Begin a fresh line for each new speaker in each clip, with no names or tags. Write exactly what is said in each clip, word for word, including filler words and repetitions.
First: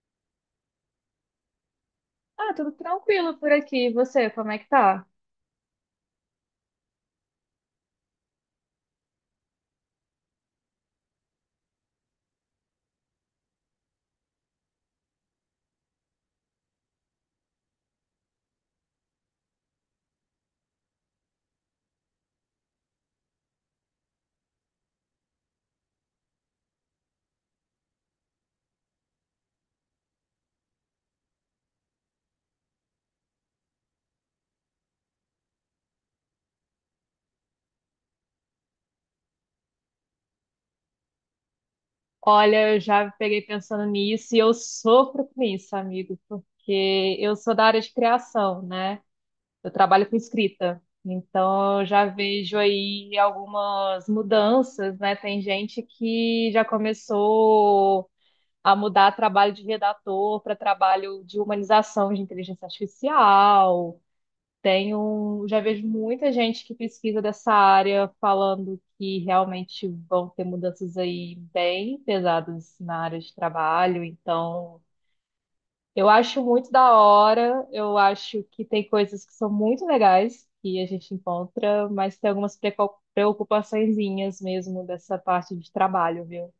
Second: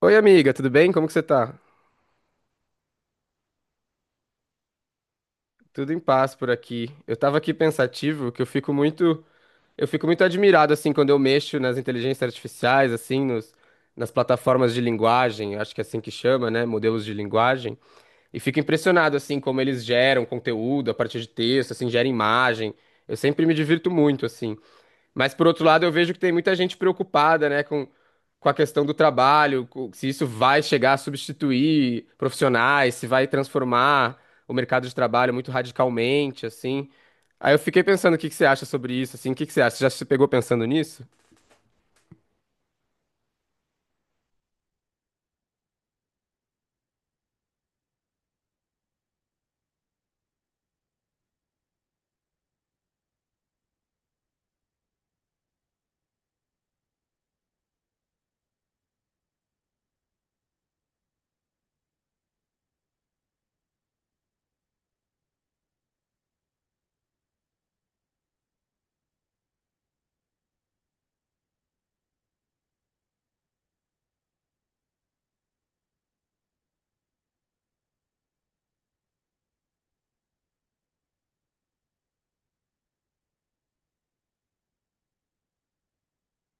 Oi, amiga, tudo bem? Como que você tá?
Ah, tudo tranquilo por aqui. E você, como é que tá?
Tudo em paz por aqui. Eu tava aqui pensativo, que eu fico muito, eu fico muito admirado assim quando eu mexo nas inteligências artificiais, assim, nos, nas plataformas de linguagem, acho que é assim que chama, né, modelos de linguagem, e fico impressionado assim como eles geram conteúdo a partir de texto, assim, gera imagem. Eu sempre me divirto muito assim. Mas por outro lado, eu vejo que tem muita gente preocupada, né, com, com a questão do trabalho, co- se isso vai chegar a substituir profissionais, se vai transformar o mercado de trabalho muito radicalmente, assim. Aí eu fiquei pensando, o que que você acha sobre isso, assim? O que que você acha? Você já se pegou pensando nisso?
Olha, eu já peguei pensando nisso e eu sofro com isso, amigo, porque eu sou da área de criação, né? Eu trabalho com escrita. Então, eu já vejo aí algumas mudanças, né? Tem gente que já começou a mudar trabalho de redator para trabalho de humanização de inteligência artificial. Tenho, já vejo muita gente que pesquisa dessa área falando que realmente vão ter mudanças aí bem pesadas na área de trabalho. Então, eu acho muito da hora. Eu acho que tem coisas que são muito legais que a gente encontra, mas tem algumas precau- preocupaçõezinhas mesmo dessa parte de trabalho, viu?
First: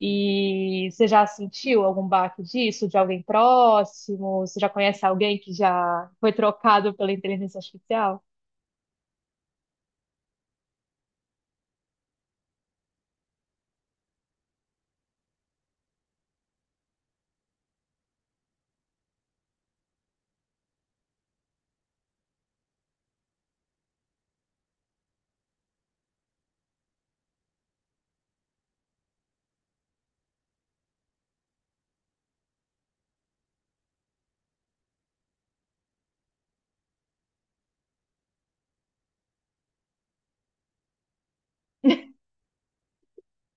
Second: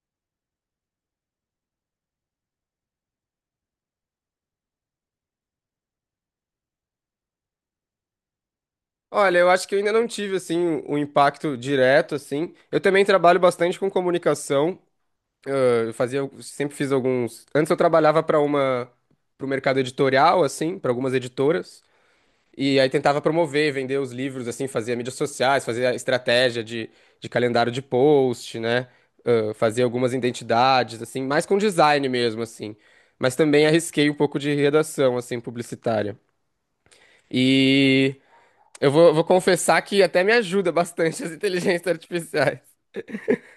E você já sentiu algum baque disso, de alguém próximo? Você já conhece alguém que já foi trocado pela inteligência artificial?
Olha, eu acho que eu ainda não tive, assim, um impacto direto, assim. Eu também trabalho bastante com comunicação. ãh, Eu fazia, sempre fiz alguns... Antes eu trabalhava para uma... para o mercado editorial, assim, para algumas editoras. E aí tentava promover, vender os livros, assim, fazia mídias sociais, fazia estratégia de, de calendário de post, né? Ah, fazia algumas identidades, assim, mais com design mesmo, assim. Mas também arrisquei um pouco de redação, assim, publicitária. E eu vou, vou confessar que até me ajuda bastante as inteligências artificiais.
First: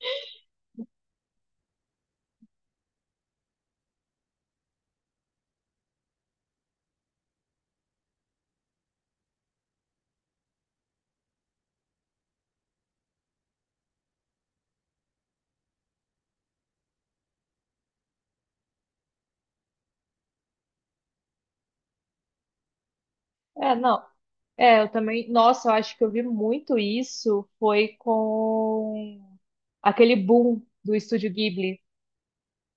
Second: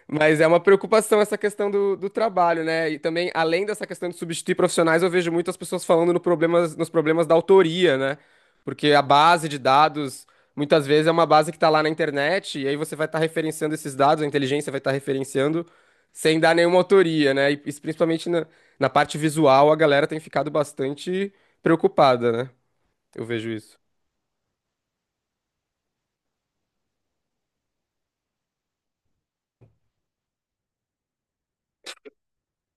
Mas é uma preocupação essa questão do, do trabalho, né? E também, além dessa questão de substituir profissionais, eu vejo muitas pessoas falando no problemas, nos problemas da autoria, né? Porque a base de dados, muitas vezes, é uma base que está lá na internet, e aí você vai estar referenciando esses dados, a inteligência vai estar referenciando sem dar nenhuma autoria, né? E isso principalmente na, na parte visual, a galera tem ficado bastante preocupada, né? Eu vejo
É,
isso.
não. É, eu também. Nossa, eu acho que eu vi muito isso. Foi com aquele boom do Estúdio Ghibli.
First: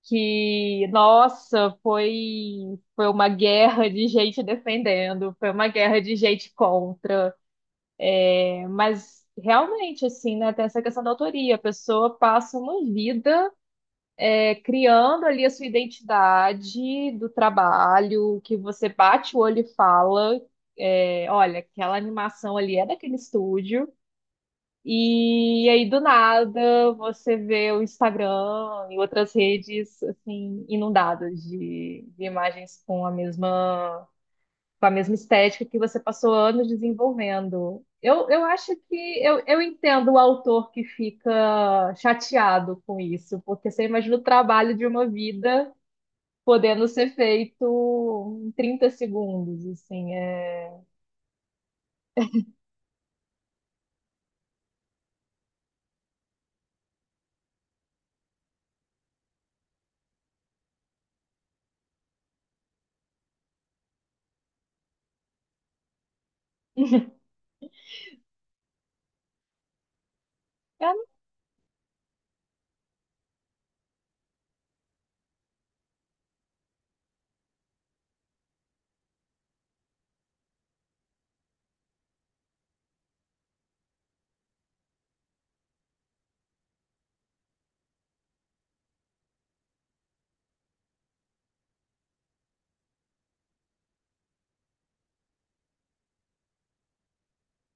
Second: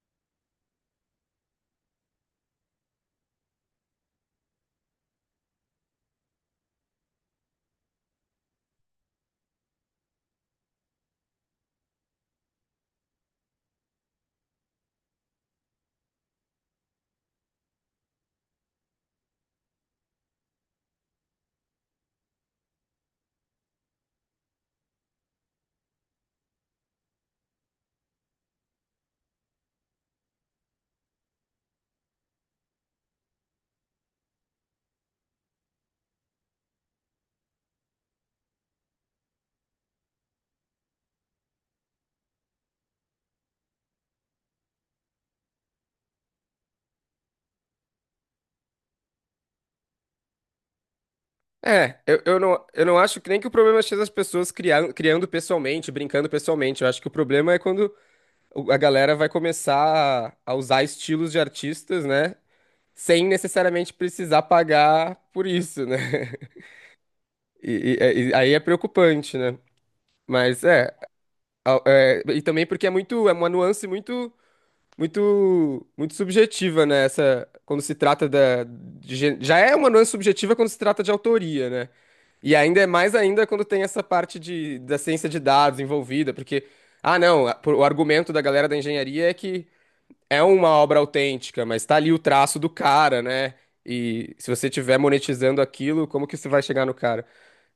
Que, nossa, foi, foi uma guerra de gente defendendo, foi uma guerra de gente contra. É, mas realmente, assim, né? Tem essa questão da autoria. A pessoa passa uma vida. É, criando ali a sua identidade do trabalho, que você bate o olho e fala, é, olha, aquela animação ali é daquele estúdio. E aí, do nada, você vê o Instagram e outras redes assim inundadas de, de imagens com a mesma com a mesma estética que você passou anos desenvolvendo. Eu, eu acho que eu, eu entendo o autor que fica chateado com isso, porque você imagina o trabalho de uma vida podendo ser feito em trinta segundos, assim. É...
É, eu, eu não, eu não acho que nem que o problema seja as pessoas criando, criando pessoalmente, brincando pessoalmente. Eu acho que o problema é quando o- a galera vai começar a usar estilos de artistas, né? Sem necessariamente precisar pagar por isso, né? E, e- é, e aí é preocupante, né? Mas é,
É,
a- é, e também porque é muito, é uma nuance muito, muito, muito subjetiva, né? Essa, quando se trata da, de gê- já é uma nuance subjetiva quando se trata de autoria, né? E ainda é mais ainda quando tem essa parte de, da ciência de dados envolvida, porque, ah, não, a- por- o argumento da galera da engenharia é que é uma obra autêntica, mas tá ali o traço do cara, né? E se você tiver monetizando aquilo, como que você vai chegar no cara?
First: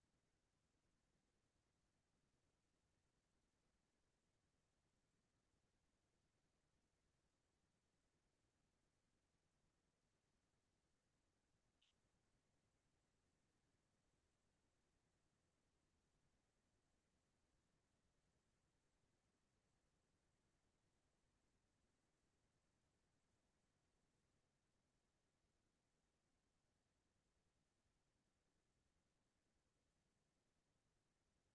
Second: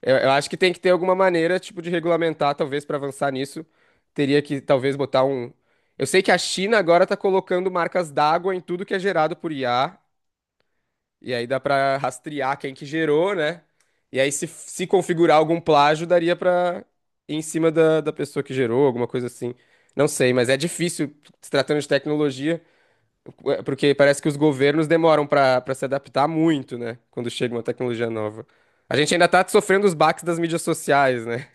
Eu, eu acho que tem que ter alguma maneira, tipo, de regulamentar, talvez, para avançar nisso. Teria que, talvez, botar um. Eu sei que a China agora tá colocando marcas d'água em tudo que é gerado por I A, e aí dá pra rastrear quem que gerou, né? E aí, se, se configurar algum plágio, daria pra ir em cima da, da pessoa que gerou, alguma coisa assim. Não sei, mas é difícil, se tratando de tecnologia. É, porque parece que os governos demoram para para se adaptar muito, né? Quando chega uma tecnologia nova. A gente ainda tá sofrendo os baques das mídias sociais, né?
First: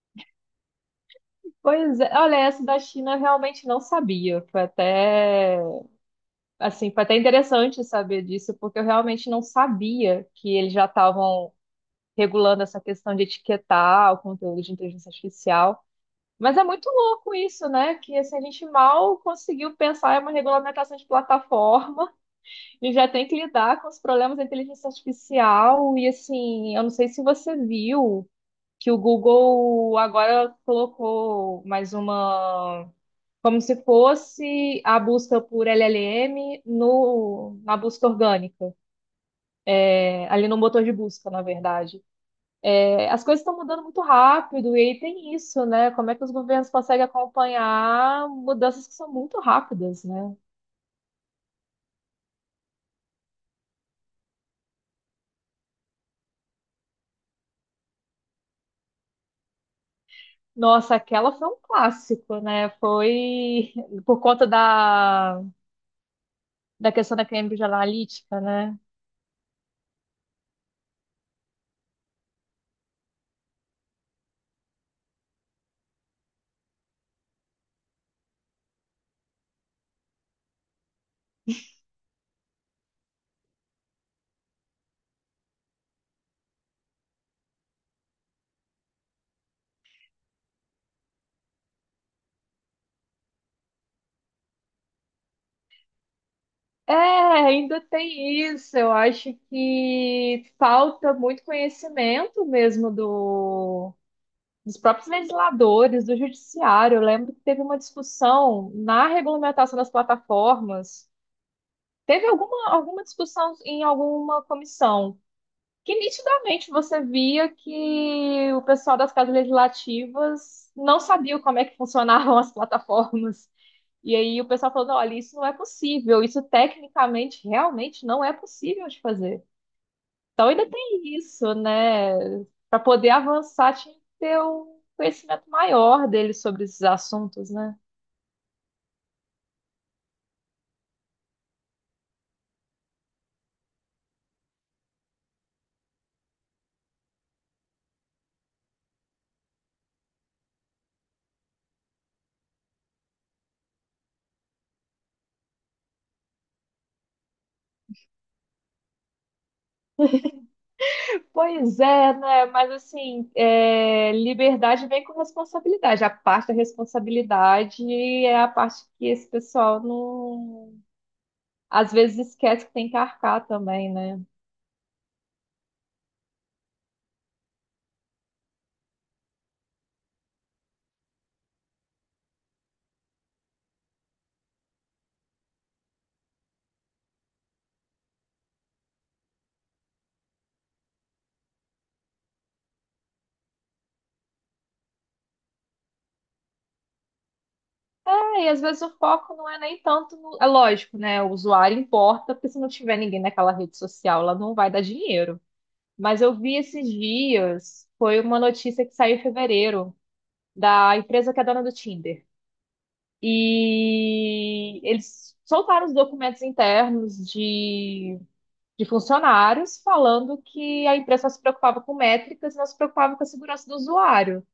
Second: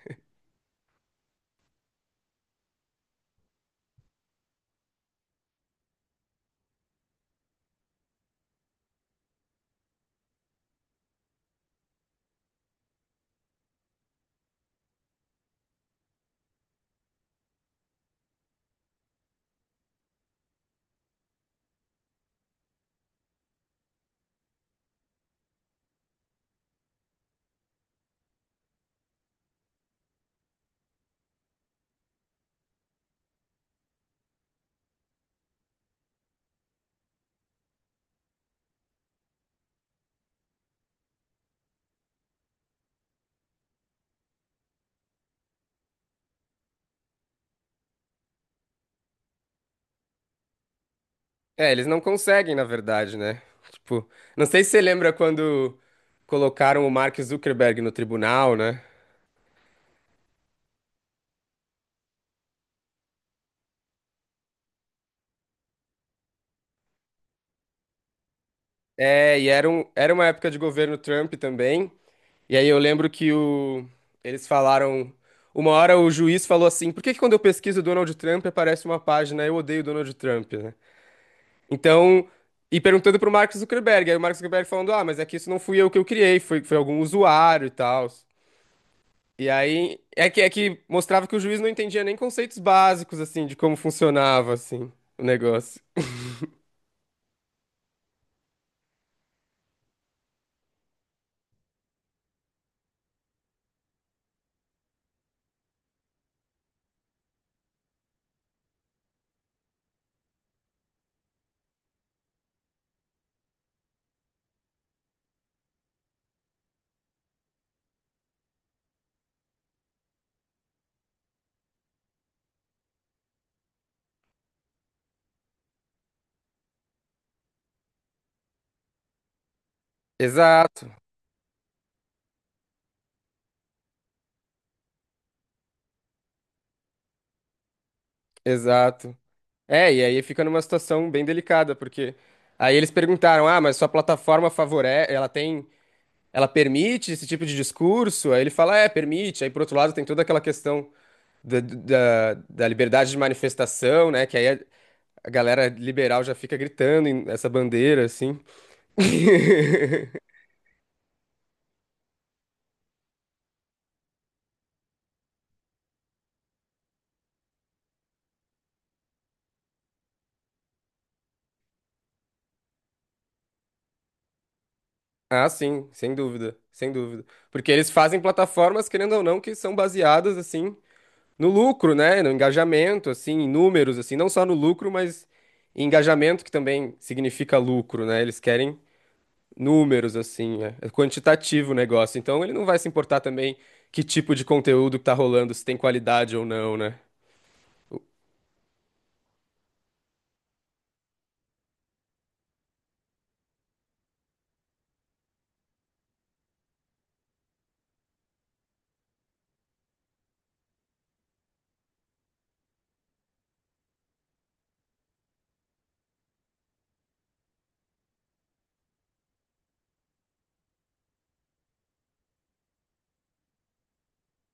pois é, olha, essa da China eu realmente não sabia. Foi até, assim, foi até interessante saber disso, porque eu realmente não sabia que eles já estavam regulando essa questão de etiquetar o conteúdo de inteligência artificial. Mas é muito louco isso, né? Que assim, a gente mal conseguiu pensar em uma regulamentação de plataforma e já tem que lidar com os problemas da inteligência artificial. E assim, eu não sei se você viu que o Google agora colocou mais uma, como se fosse a busca por L L M no, na busca orgânica, é, ali no motor de busca, na verdade. É, as coisas estão mudando muito rápido, e aí tem isso, né? Como é que os governos conseguem acompanhar mudanças que são muito rápidas, né?
É, eles não conseguem, na verdade, né? Tipo, não sei se você lembra quando colocaram o Mark Zuckerberg no tribunal, né?
Nossa, aquela foi um clássico, né? Foi por conta da, da questão da Cambridge Analytica, né?
É, e era, um, era uma época de governo Trump também. E aí eu lembro que o, eles falaram. Uma hora o juiz falou assim: por que que quando eu pesquiso Donald Trump aparece uma página Eu odeio Donald Trump, né? Então, e perguntando pro Mark Zuckerberg, aí o Mark Zuckerberg falando, ah, mas é que isso não fui eu que eu criei, foi, foi algum usuário e tal. E aí, é que, é que mostrava que o juiz não entendia nem conceitos básicos, assim, de como funcionava, assim, o negócio.
É, ainda tem isso. Eu acho que falta muito conhecimento mesmo do, dos próprios legisladores, do judiciário. Eu lembro que teve uma discussão na regulamentação das plataformas. Teve alguma, alguma discussão em alguma comissão que nitidamente você via que o pessoal das casas legislativas não sabia como é que funcionavam as plataformas. E aí o pessoal falando, olha, isso não é possível, isso tecnicamente realmente não é possível de fazer. Então ainda
Exato,
tem isso, né? Para poder avançar, tinha que ter um conhecimento maior deles sobre esses assuntos, né?
exato. É, e aí fica numa situação bem delicada, porque aí eles perguntaram, ah, mas sua plataforma favorece, ela tem, ela permite esse tipo de discurso? Aí ele fala, é, permite. Aí, por outro lado, tem toda aquela questão da, da, da liberdade de manifestação, né? Que aí é, A galera liberal já fica gritando em- essa bandeira, assim.
Pois é, né? Mas assim, é, liberdade vem com responsabilidade. A parte da responsabilidade é a parte que esse pessoal não, às vezes, esquece que tem que arcar também, né?
Ah, sim, sem dúvida, sem dúvida. Porque eles fazem plataformas, querendo ou não, que são baseadas, assim, no lucro, né? No engajamento, assim, em números, assim, não só no lucro, mas em engajamento, que também significa lucro, né? Eles querem números, assim, é é quantitativo o negócio. Então ele não vai se importar também que tipo de conteúdo que tá rolando, se tem qualidade ou não, né?
É, e às vezes o foco não é nem tanto no... É lógico, né? O usuário importa, porque se não tiver ninguém naquela rede social, ela não vai dar dinheiro. Mas eu vi esses dias, foi uma notícia que saiu em fevereiro, da empresa que é dona do Tinder. E eles soltaram os documentos internos de, de funcionários falando que a empresa só se preocupava com métricas e não se preocupava com a segurança do usuário.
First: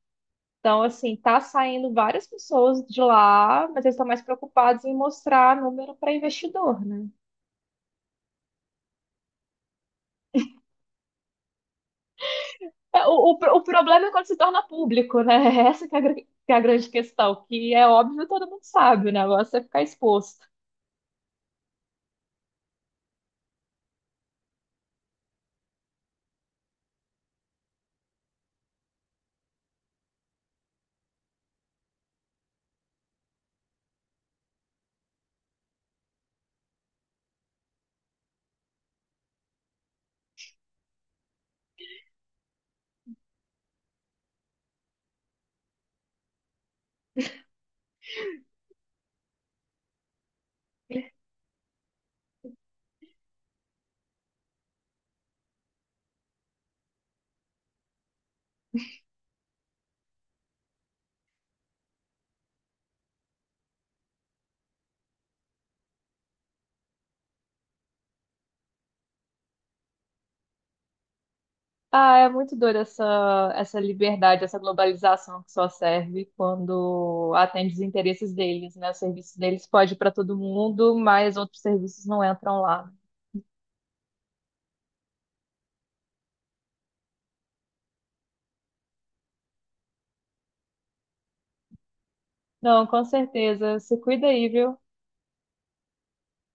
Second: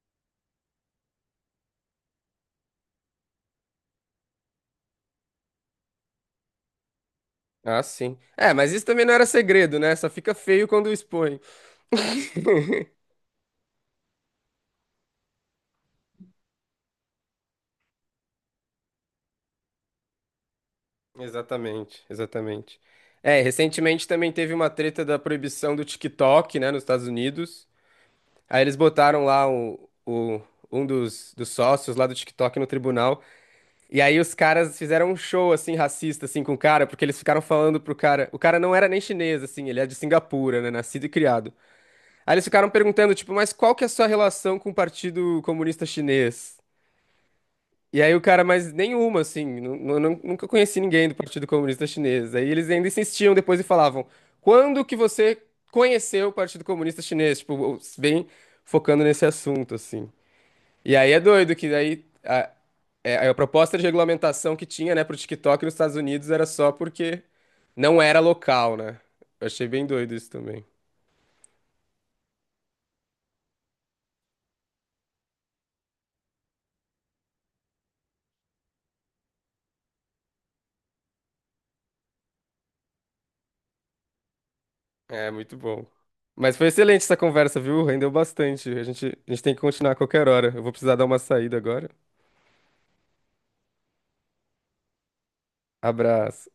Então, assim, tá saindo várias pessoas de lá, mas eles estão mais preocupados em mostrar número para investidor, né?
Ah, sim. É, mas isso também não era segredo, né? Só fica feio quando expõe.
É. O, o, pro- o problema é quando se torna público, né? Essa que é a, gr- que é a grande questão, que é óbvio, todo mundo sabe, né? O negócio é ficar exposto.
Exatamente, exatamente. É, recentemente também teve uma treta da proibição do TikTok, né, nos Estados Unidos. Aí eles botaram lá o, o- um dos, dos sócios lá do TikTok no tribunal. E aí os caras fizeram um show, assim, racista, assim, com o cara, porque eles ficaram falando pro cara... O cara não era nem chinês, assim, ele é de Singapura, né, nascido e criado. Aí eles ficaram perguntando, tipo, mas qual que é a sua relação com o Partido Comunista Chinês? E aí o cara, mas nenhuma, assim, nu- nu- nu- nunca conheci ninguém do Partido Comunista Chinês. Aí eles ainda insistiam depois e falavam, quando que você conheceu o Partido Comunista Chinês? Tipo, o- bem focando nesse assunto, assim. E aí é doido que daí a, é, a proposta de regulamentação que tinha, né, pro TikTok nos Estados Unidos era só porque não era local, né? Eu achei bem doido isso também.
Ah, é muito doida essa, essa liberdade, essa globalização que só serve quando atende os interesses deles, né? O serviço deles pode ir para todo mundo, mas outros serviços não entram lá.
É, muito bom. Mas foi excelente essa conversa, viu? Rendeu bastante. A gente, a gente tem que continuar a qualquer hora. Eu vou precisar dar uma saída agora.
Não, com certeza. Se cuida aí, viu?
Abraço.